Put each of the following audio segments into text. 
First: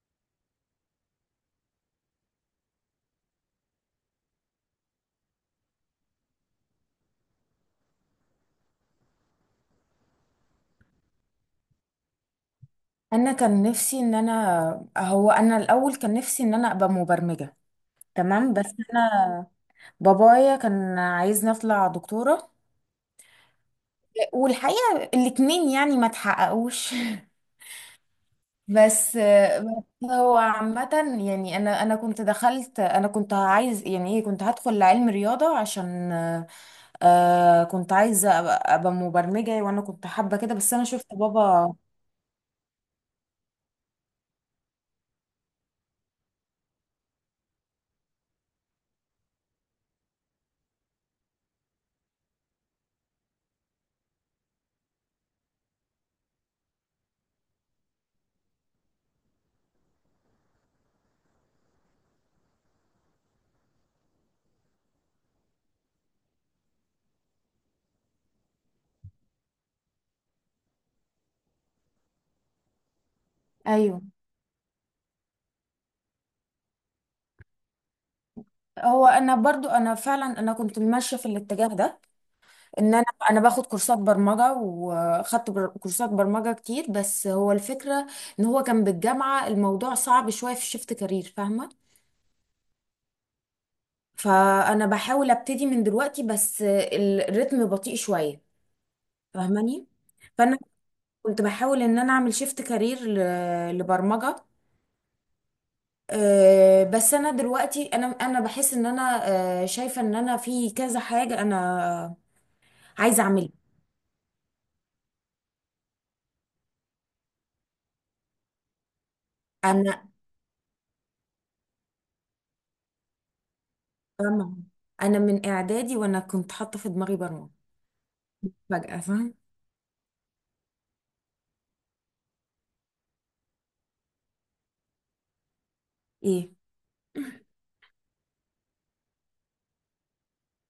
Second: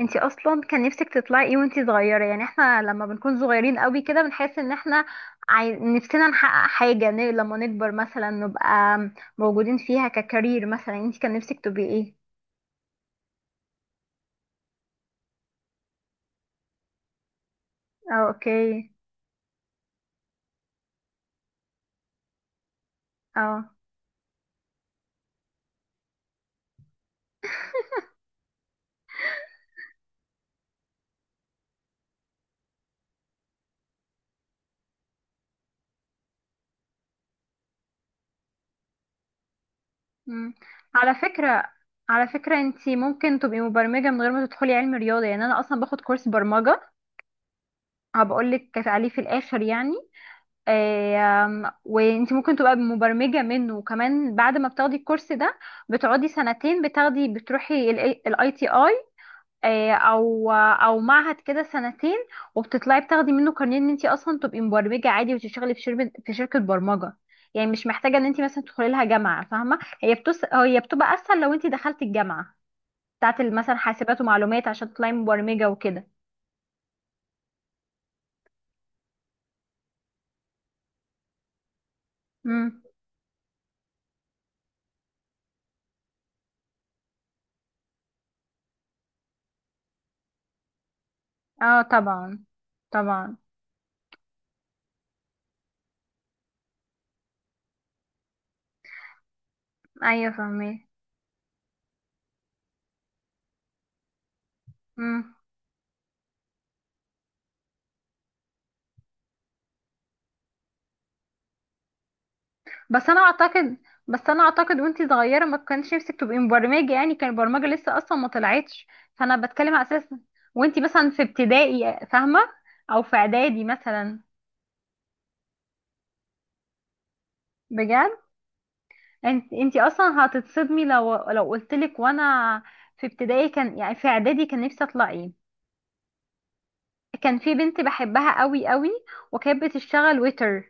انتي اصلا كان نفسك تطلعي ايه وانتي صغيره؟ يعني احنا لما بنكون صغيرين قوي كده بنحس ان احنا نفسنا نحقق حاجه، لما نكبر مثلا نبقى موجودين فيها ككارير. مثلا انتي كان نفسك تبقي ايه؟ انا الاول كان نفسي ان انا ابقى مبرمجة. اه، تمام، اوكي. بس انا بابايا كان عايزني اطلع دكتورة، اه. والحقيقة الاتنين يعني ما تحققوش. بس هو عامة، يعني انا انا كنت دخلت انا كنت عايز يعني ايه، كنت هدخل علم رياضة عشان كنت عايزة أبقى مبرمجة، وانا كنت حابة كده. مم. بس انا شفت على فكره بابا. على فكره انتي ممكن تبقي مبرمجه من غير ما تدخلي علم رياضه. يعني انا اصلا باخد كورس برمجه، هبقول لك عليه في الاخر يعني. وانت ممكن تبقى مبرمجة منه، وكمان بعد ما بتاخدي الكورس ده بتقعدي سنتين، بتروحي الاي تي اي، او معهد كده سنتين، وبتطلعي بتاخدي منه كارنيه ان انت اصلا تبقي مبرمجة عادي، وتشتغلي في شركة برمجة. يعني مش محتاجة ان انت مثلا تدخلي لها جامعة، فاهمة؟ هي بتبقى اسهل لو انت دخلتي الجامعة بتاعت مثلا ايوه، حاسبات ومعلومات عشان تطلعي مبرمجة وكده. هو انا برضو انا فعلا انا كنت ماشيه في الاتجاه ده، امم. ان انا انا باخد كورسات برمجه، وخدت كورسات برمجه كتير. بس هو الفكره ان هو كان بالجامعه الموضوع صعب شويه في شيفت كارير، فاهمه؟ اه، طبعا، طبعا. فانا بحاول ابتدي من دلوقتي، بس الريتم بطيء شويه، فاهماني؟ ايوه، فانا فاهمه. كنت بحاول ان انا اعمل شيفت كارير لبرمجه. بس انا دلوقتي انا انا بحس ان انا، شايفه ان انا في كذا حاجه انا بس انا عايزه اعملها. اعتقد بس انا اعتقد وانتي صغيره ما كانش نفسك تبقي مبرمجه، يعني كان البرمجه لسه اصلا ما طلعتش، فانا بتكلم على اساس انا وانتي مثلا في ابتدائي فاهمه، او في اعدادي مثلا. فاهمة؟ انا من اعدادي وانا كنت حاطه في دماغي برمجه بجد فجأة، فاهم؟ انتي اصلا هتتصدمي لو قلتلك. وانا في ابتدائي كان، يعني في اعدادي، كان نفسي اطلع ايه؟ ايه. كان في بنت بحبها قوي قوي، وكانت بتشتغل ويتر.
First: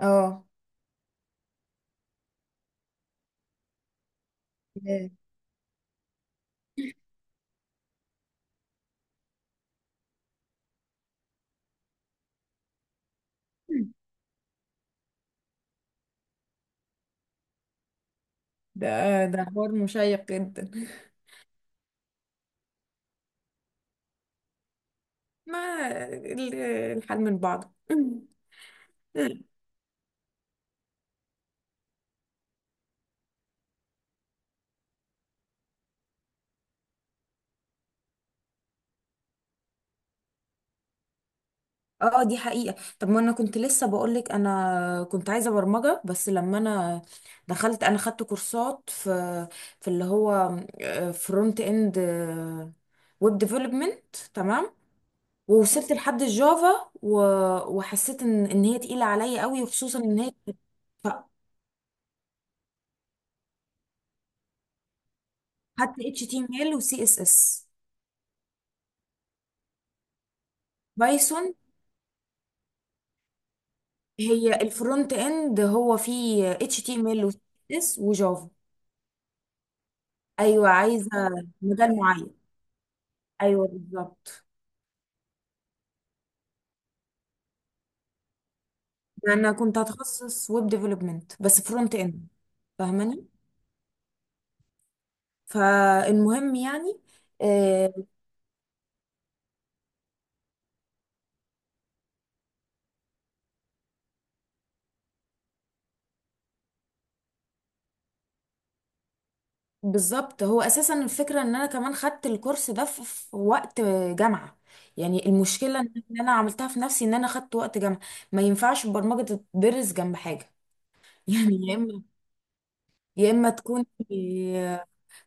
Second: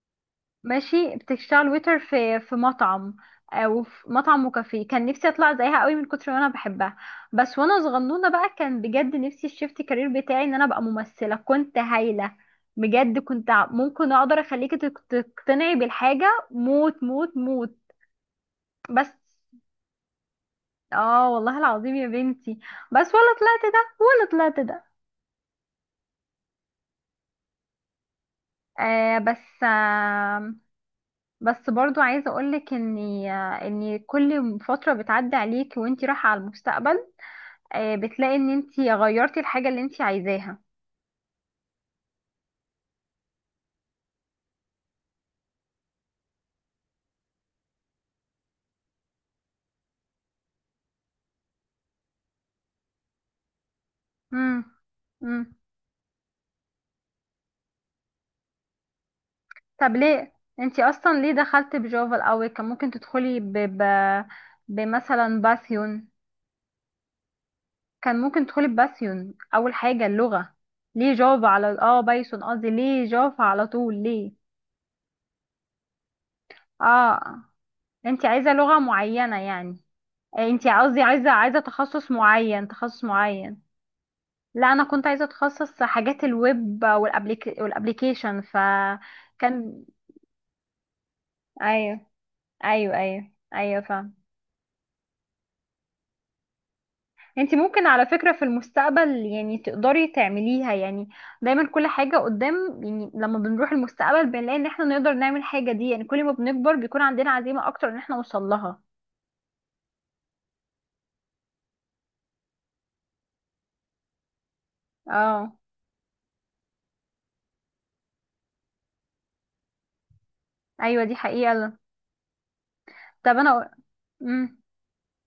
اه. ماشي، بتشتغل ويتر في مطعم، او في مطعم وكافيه، كان ياه. نفسي اطلع زيها قوي من كتر ما انا بحبها. بس وانا صغنونه بقى، كان بجد نفسي الشيفت كارير بتاعي ان انا ابقى ممثله، كنت هايله بجد، كنت ممكن اقدر اخليكي تقتنعي بالحاجه، موت، موت، موت. ده بس ده حوار مشيق جدا. اه، والله العظيم يا بنتي، بس ولا طلعت ده ولا طلعت ده. ما ال- الحال من بعضه. بس، بس برضو عايزه اقولك اني ان كل فتره بتعدي عليك وانتي رايحه على المستقبل، بتلاقي ان انت غيرتي الحاجة اللي انت عايزاها. اه دي حقيقة. طب ما انا كنت لسه بقولك انا كنت عايزة برمجة، بس لما انا دخلت انا خدت كورسات في اللي هو فرونت اند ويب ديفلوبمنت. امم، تمام. امم. ووصلت لحد الجافا وحسيت ان هي تقيلة عليا قوي، طب وخصوصا ان ليه هي انت اصلا ليه دخلت بجافا الاول؟ كان ممكن تدخلي بمثلا خدت باثيون. اتش تي ام ال وسي اس اس. كان ممكن تدخلي بباثيون اول حاجة اللغة، ليه جافا بايثون؟ على بايثون، قصدي ليه جافا على طول ليه؟ هي الفرونت اند، هو فيه اتش تي ام ال وسي اه، اس اس انت وجافا. عايزة لغة معينة يعني؟ انت ايوه قصدي عايزه عايزة مجال تخصص معين. معين تخصص معين ايوه بالظبط، لا انا كنت عايزة اتخصص حاجات الويب والابليكيشن ف. انا كنت كان. هتخصص ويب ديفلوبمنت بس فرونت ايوه، اند، ايوه، فاهماني؟ ايوه، ايوه، فاهم. فالمهم يعني، انت ممكن آه، على فكره في المستقبل يعني تقدري تعمليها يعني. دايما كل حاجه قدام، يعني لما بنروح المستقبل بنلاقي ان احنا نقدر نعمل حاجه دي، يعني كل ما بنكبر بيكون عندنا عزيمه اكتر ان احنا نوصل لها. بالظبط. هو اساسا الفكره ان انا كمان خدت الكورس ده في وقت جامعه، يعني اه. المشكله ان انا عملتها في نفسي ان انا خدت وقت جامعه. ما ينفعش البرمجه تدرس جنب حاجه. ايوه، دي حقيقه. يعني يا طب اما انا. تكون امم.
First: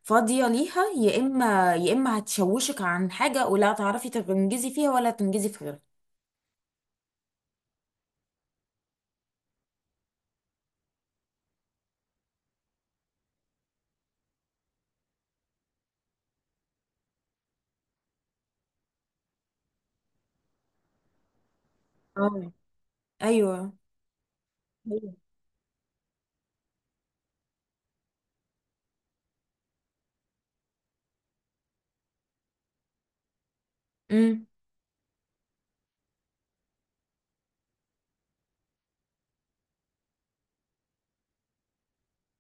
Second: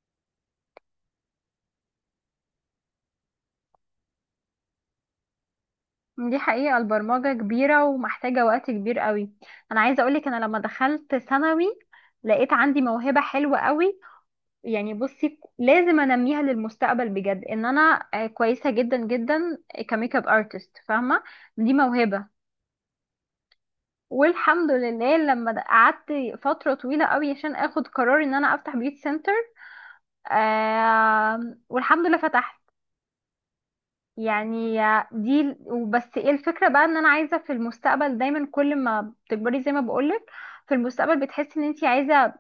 فاضيه ليها، يا اما هتشوشك عن حاجه، ولا تعرفي تنجزي فيها ولا تنجزي في غيرها. دي حقيقه، البرمجه كبيره ومحتاجه وقت كبير قوي. انا عايزه اقولك، انا لما دخلت ثانوي لقيت عندي موهبه حلوه قوي، يعني بصي لازم انميها للمستقبل بجد، ان انا كويسه جدا جدا كميك اب ارتست، فاهمه؟ دي موهبه. اه. ايوه. والحمد أيوة. لله، لما قعدت فتره طويله قوي عشان اخد قرار ان انا افتح بيوت سنتر، والحمد لله فتحت. امم. يعني دي، وبس ايه الفكرة بقى؟ ان انا عايزة في المستقبل دايما، كل ما بتكبري زي ما بقولك في المستقبل بتحسي ان انتي عايزة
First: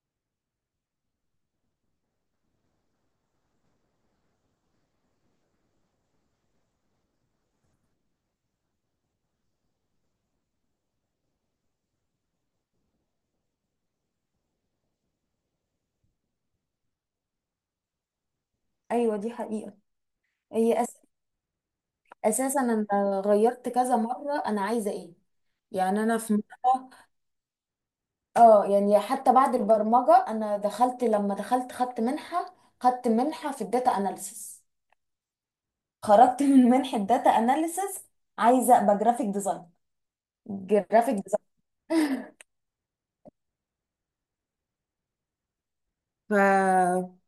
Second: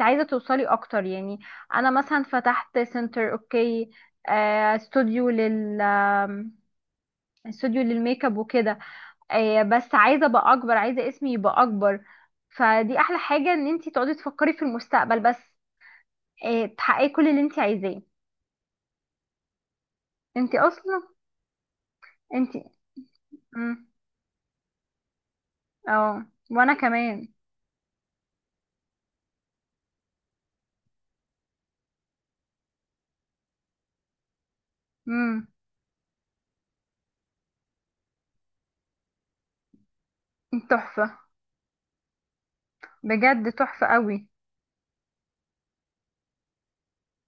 عايزة توصلي اكتر يعني. انا مثلا فتحت سنتر، اوكي، استوديو لل آم، استوديو للميك اب وكده، بس عايزة ابقى اكبر، عايزة اسمي يبقى اكبر. فدي احلى حاجة، ان انتي تقعدي تفكري في المستقبل، بس تحققي كل اللي انتي عايزاه. ايوه دي حقيقه. انتي هي أس... اصلا، اساسا انتي. انا غيرت مم. كذا مره، انا عايزه ايه. يعني انا اه، في وانا مره، كمان. اه، يعني حتى بعد البرمجه انا دخلت لما دخلت خدت منحه، خدت منحه في الداتا اناليسيس، مم. خرجت من منحه داتا اناليسيس عايزه ابقى جرافيك ديزاين. جرافيك تحفة، ديزاين. بجد تحفة قوي.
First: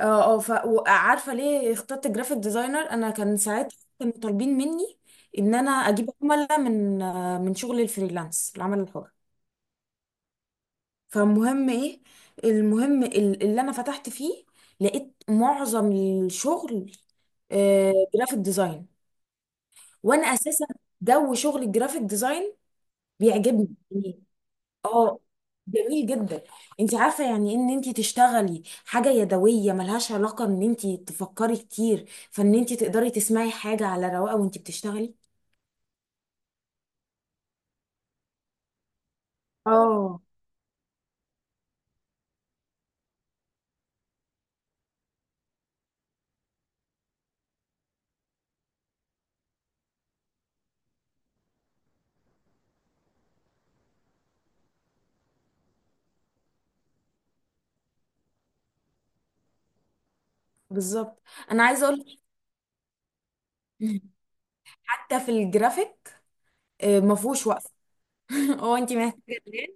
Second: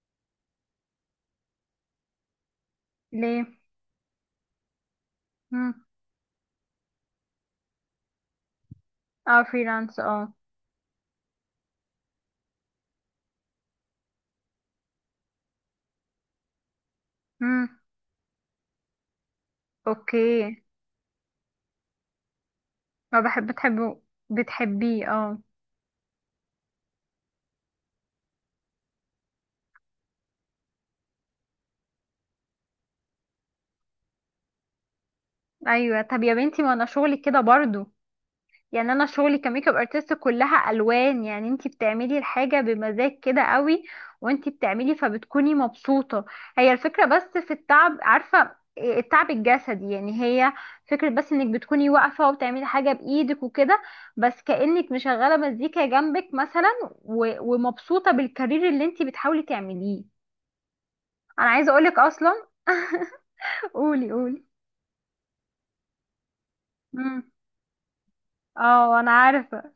اه اه، وعارفه ليه اخترت جرافيك ديزاينر؟ انا كان ليه؟ ساعتها كانوا طالبين مني ان انا مم. اجيب عملاء من، من شغل الفريلانس، العمل الحر. اه، فريلانس، اه. فالمهم ايه، المهم اللي انا فتحت فيه لقيت معظم الشغل مم. جرافيك ديزاين. اوكي. وانا اساسا جو شغل الجرافيك ديزاين ما بحب بيعجبني. بتحبه، بتحبيه، اه اه. جميل جدا. انت عارفه يعني ان انت تشتغلي حاجه يدويه ملهاش علاقه ان انت تفكري كتير، فان انت تقدري تسمعي حاجه على رواقه وانت بتشتغلي. ايوه، طب يا بنتي ما انا شغلي كده برضو، يعني انا شغلي كميك اب ارتست اه كلها الوان، يعني انتي بتعملي الحاجه بمزاج كده قوي. وانتي بتعملي فبتكوني مبسوطه. هي الفكره بس في التعب، عارفه إيه التعب الجسدي يعني؟ هي فكره بس انك بتكوني واقفه وبتعملي حاجه بايدك وكده، بس كانك مشغله مزيكا جنبك مثلا، ومبسوطه بالكارير اللي انتي بتحاولي تعمليه. بالظبط. انا انا عايزه عايزه اقولك اقول اصلا لك، قولي قولي. حتى في الجرافيك امم. مفهوش وقفه. هو انت اه، انا محتاجه عارفه. تنام،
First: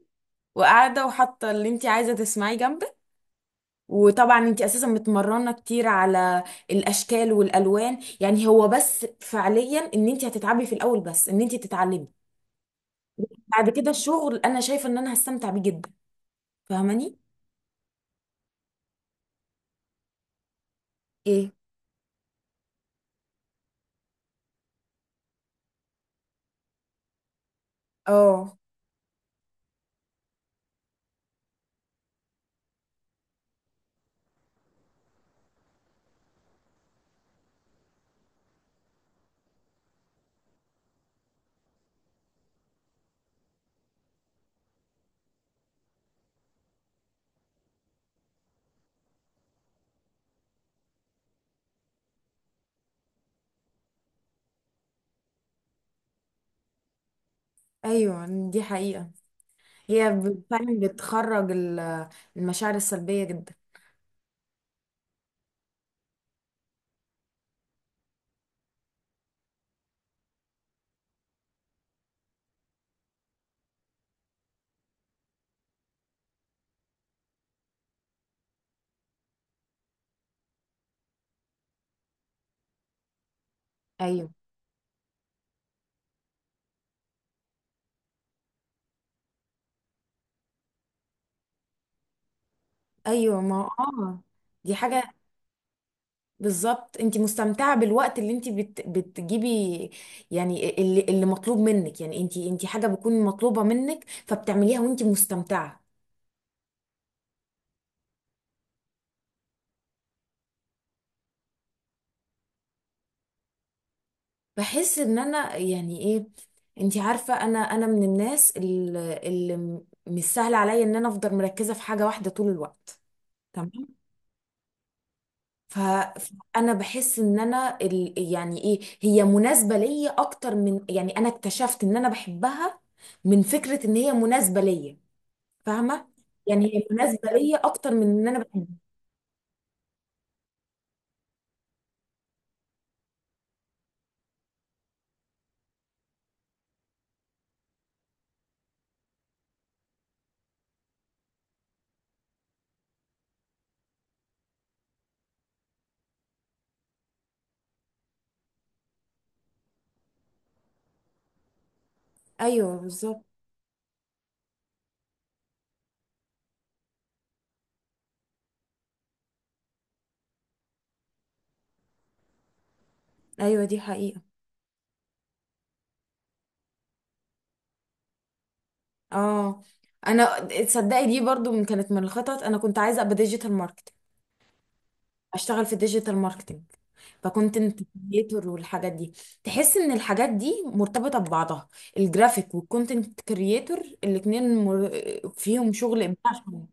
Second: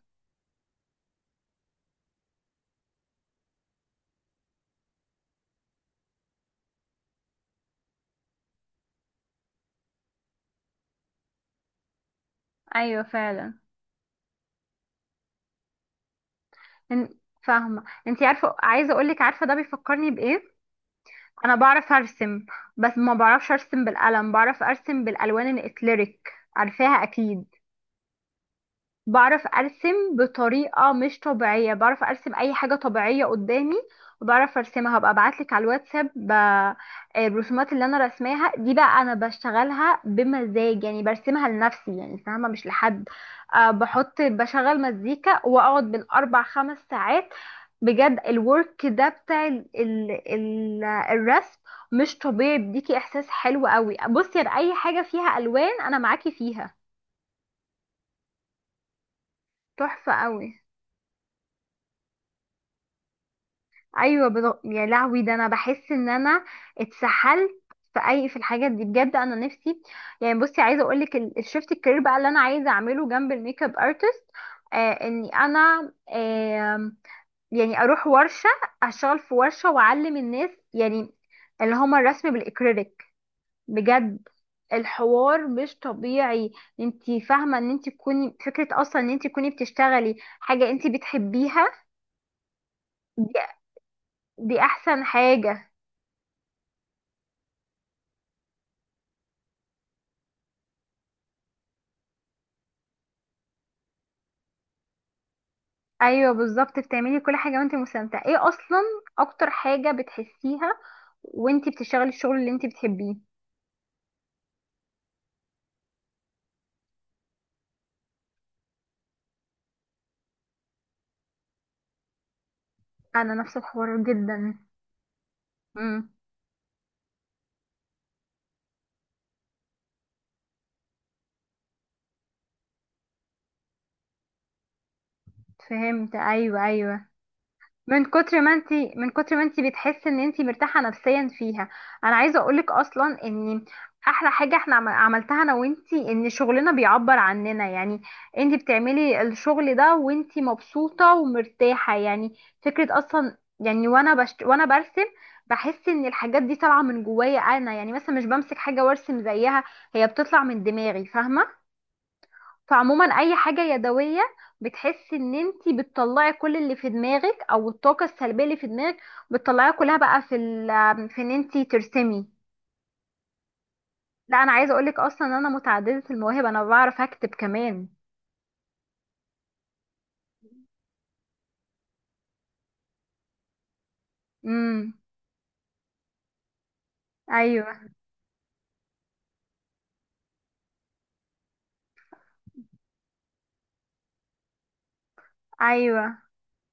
وقاعده وحاطه اللي انت عايزه تسمعيه جنبك، وطبعا انت اساسا متمرنه كتير على الاشكال والالوان، يعني هو بس فعليا ان انت هتتعبي في الاول بس ان انت تتعلمي، ايوه فعلا. بعد كده الشغل انا شايفه ان انا هستمتع بيه جدا، إن- فاهماني؟ فاهمة؟ انتي عارفة؟ عايزة اقولك، عارفة ده بيفكرني بايه؟ ايه. انا بعرف ارسم، بس ما بعرفش ارسم بالقلم، بعرف ارسم بالالوان الاكليريك، عارفاها اكيد؟ اه. بعرف ارسم بطريقه مش طبيعيه، بعرف ارسم اي حاجه طبيعيه قدامي وبعرف ارسمها. هبقى ابعتلك على الواتساب الرسومات اللي انا رسماها دي. بقى انا بشتغلها بمزاج، يعني برسمها لنفسي يعني، فاهمه؟ مش لحد. أه، بحط بشغل مزيكا واقعد بالاربع خمس ساعات، بجد الورك ده بتاع ال ال ال الرسم مش طبيعي، بيديكي احساس حلو قوي. بصي يا، اي حاجه فيها الوان انا معاكي فيها، ايوه دي حقيقه. هي تحفه قوي. فعلا بتخرج المشاعر السلبيه جدا. ايوه يا لهوي، ده انا بحس ان انا اتسحلت في الحاجات دي بجد، انا نفسي يعني. بصي عايزه اقول لك الشيفت الكارير بقى اللي انا عايزه اعمله جنب الميك اب ارتست، آه اني يعني اروح ورشه، اشتغل في ورشه واعلم الناس يعني، اللي هما الرسم بالاكريليك. بجد ايوه. الحوار مش طبيعي. انتي فاهمه ان انتي تكوني، فكره اصلا ان انتي تكوني بتشتغلي حاجه انتي بتحبيها، ايوه، دي, ما اه، دي دي احسن حاجه. حاجه. بالظبط، انت مستمتعه بالوقت اللي انت بتجيبي، يعني اللي مطلوب منك، يعني انت حاجه بتكون مطلوبه منك فبتعمليها وانت مستمتعه. ايوه بالظبط، بتعملي كل حاجه وانت مستمتعه. ايه اصلا اكتر حاجه بتحسيها وانت بتشتغلي الشغل اللي انت بتحبيه؟ بحس ان انا يعني ايه، انتي عارفه انا من الناس اللي مش سهل عليا ان انا افضل مركزه في حاجه واحده طول الوقت. انا نفس تمام. الحوار جدا. امم. فانا بحس ان انا يعني ايه، هي مناسبه ليا اكتر من، يعني انا اكتشفت ان انا بحبها من فكره ان هي مناسبه ليا، فاهمه؟ فهمت، يعني ايوه، هي ايوه. مناسبه ليا اكتر من من ان انا كتر ما انت بحبها. من كتر ما انت بتحسي ان انت مرتاحه نفسيا فيها. انا عايزه اقولك اصلا، ان احلى حاجه احنا عملتها انا وانتي، ان شغلنا بيعبر عننا يعني. انت بتعملي الشغل ده وانت مبسوطه ومرتاحه، يعني فكره اصلا يعني. وانا برسم بحس ان الحاجات دي طالعه من جوايا انا، يعني مثلا مش بمسك حاجه وارسم زيها، هي بتطلع من دماغي فاهمه؟ ايوه فعموما بالظبط. اي حاجة يدوية بتحسي ان انتي بتطلعي كل اللي في دماغك، او الطاقة السلبية اللي في دماغك بتطلعيها كلها، بقى في ان انتي ترسمي. ايوه دي حقيقه. لا انا عايزة اقولك اصلا، ان انا متعددة المواهب، انا بعرف اكتب كمان. اه، انا تصدقي دي برضو كانت من الخطط، انا كنت عايزه ابقى ديجيتال ماركت، امم. اشتغل في الديجيتال ماركتينج، فكونتنت ايوه، كريتور والحاجات دي. تحس ان الحاجات دي مرتبطه ببعضها، الجرافيك والكونتنت كريتور، الاثنين فيهم شغل ايوه. ابداع شوية.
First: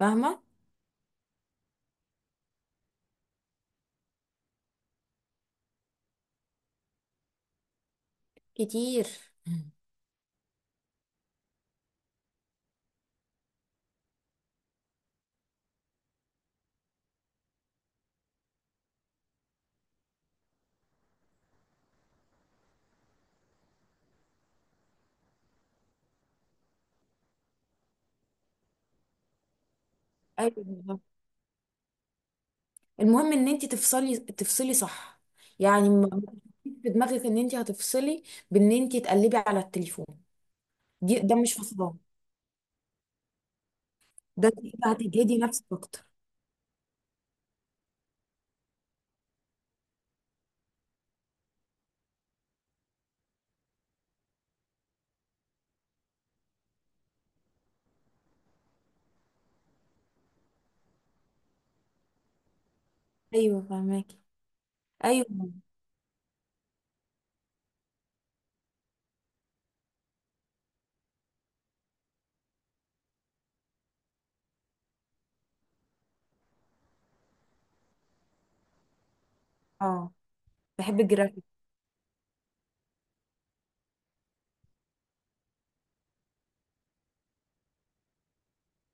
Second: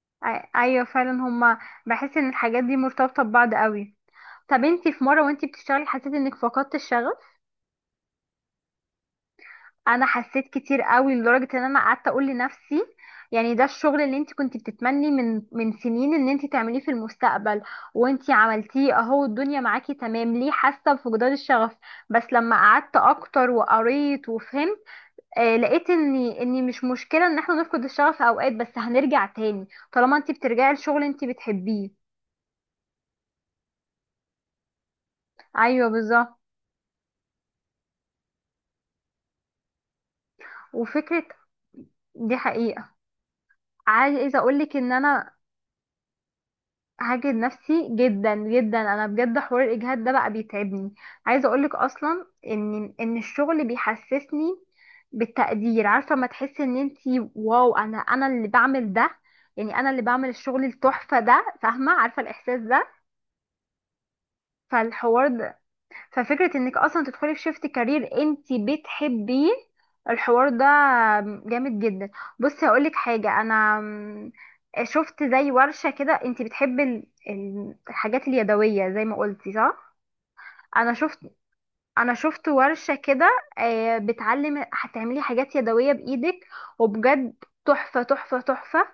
فاهمه؟ ايوه فعلا هما، بحس ان الحاجات دي مرتبطة ببعض قوي. طب انتي في مرة وانتي بتشتغلي حسيتي انك فقدت الشغف؟ كتير. انا حسيت كتير قوي، لدرجه ان انا قعدت اقول لنفسي، يعني ده الشغل اللي انت كنت بتتمني من سنين ان انت تعمليه في المستقبل، وانت عملتيه اهو، الدنيا معاكي تمام، ليه حاسه بفقدان الشغف؟ بس لما قعدت اكتر وقريت وفهمت، لقيت اني مش مشكله ان احنا نفقد الشغف اوقات، بس هنرجع تاني طالما انت ايوه بترجعي بالظبط. لشغل انت بتحبيه. المهم ان انت تفصلي تفصلي صح، ايوه يعني ما بالظبط. تحطيش في دماغك ان انت هتفصلي بان انت تقلبي على التليفون. دي، وفكره. ده مش فصلان، دي حقيقة. عايزة ده انت اقولك كده ان انا هتجهدي نفسك اكتر. هاجد نفسي جدا جدا، انا بجد حوار الاجهاد ده بقى بيتعبني. عايزه اقولك اصلا ان الشغل بيحسسني بالتقدير. عارفه ما تحسي ان انتي واو، انا اللي بعمل ده، يعني انا اللي بعمل الشغل التحفه ده، فاهمه؟ عارفه الاحساس ده؟ ايوه فاهماكي. ايوه. فالحوار، ففكرة انك اصلا تدخلي في شيفت كارير انت بتحبيه، الحوار ده جامد جدا. بصي هقولك حاجة، شفت زي ورشة كده. انت بتحبي الحاجات اليدوية زي ما قلتي، صح؟ اه انا بحب شفت الجرافيك. انا شفت ورشة كده، هتعملي حاجات يدوية بايدك، وبجد تحفة، تحفة، تحفة.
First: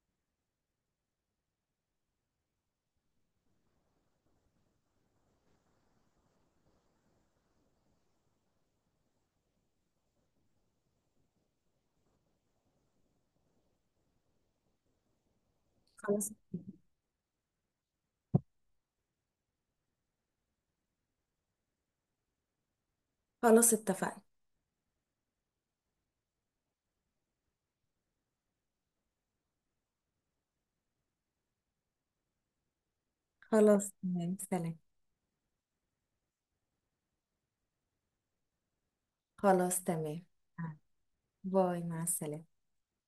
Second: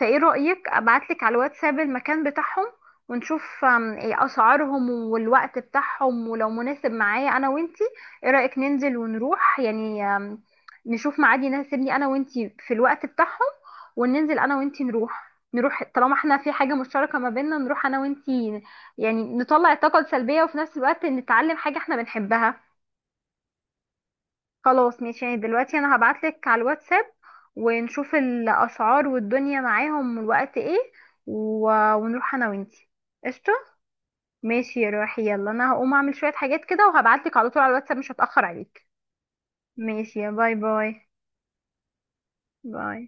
فايه رأيك ابعتلك على الواتساب المكان بتاعهم، ونشوف إيه اسعارهم والوقت بتاعهم، ولو مناسب معايا انا وانتي. ايه رأيك ننزل ونروح يعني، نشوف ميعاد يناسبني انا وانتي في الوقت بتاعهم، وننزل انا وانتي نروح طالما خلاص. احنا في حاجة مشتركة ما بيننا. نروح انا وانتي، يعني نطلع الطاقة السلبية وفي نفس الوقت نتعلم حاجة احنا بنحبها. خلاص اتفقنا. خلاص ماشي، يعني دلوقتي انا هبعتلك على الواتساب ونشوف الاسعار والدنيا معاهم والوقت ايه، و... ونروح انا وانتي. قشطه. خلاص تمام، سلام. ماشي يا روحي، يلا انا هقوم اعمل شويه حاجات كده وهبعتلك على طول على الواتساب، مش هتاخر عليك. خلاص ماشي تمام. يا، باي، باي، باي، مع السلامة. باي.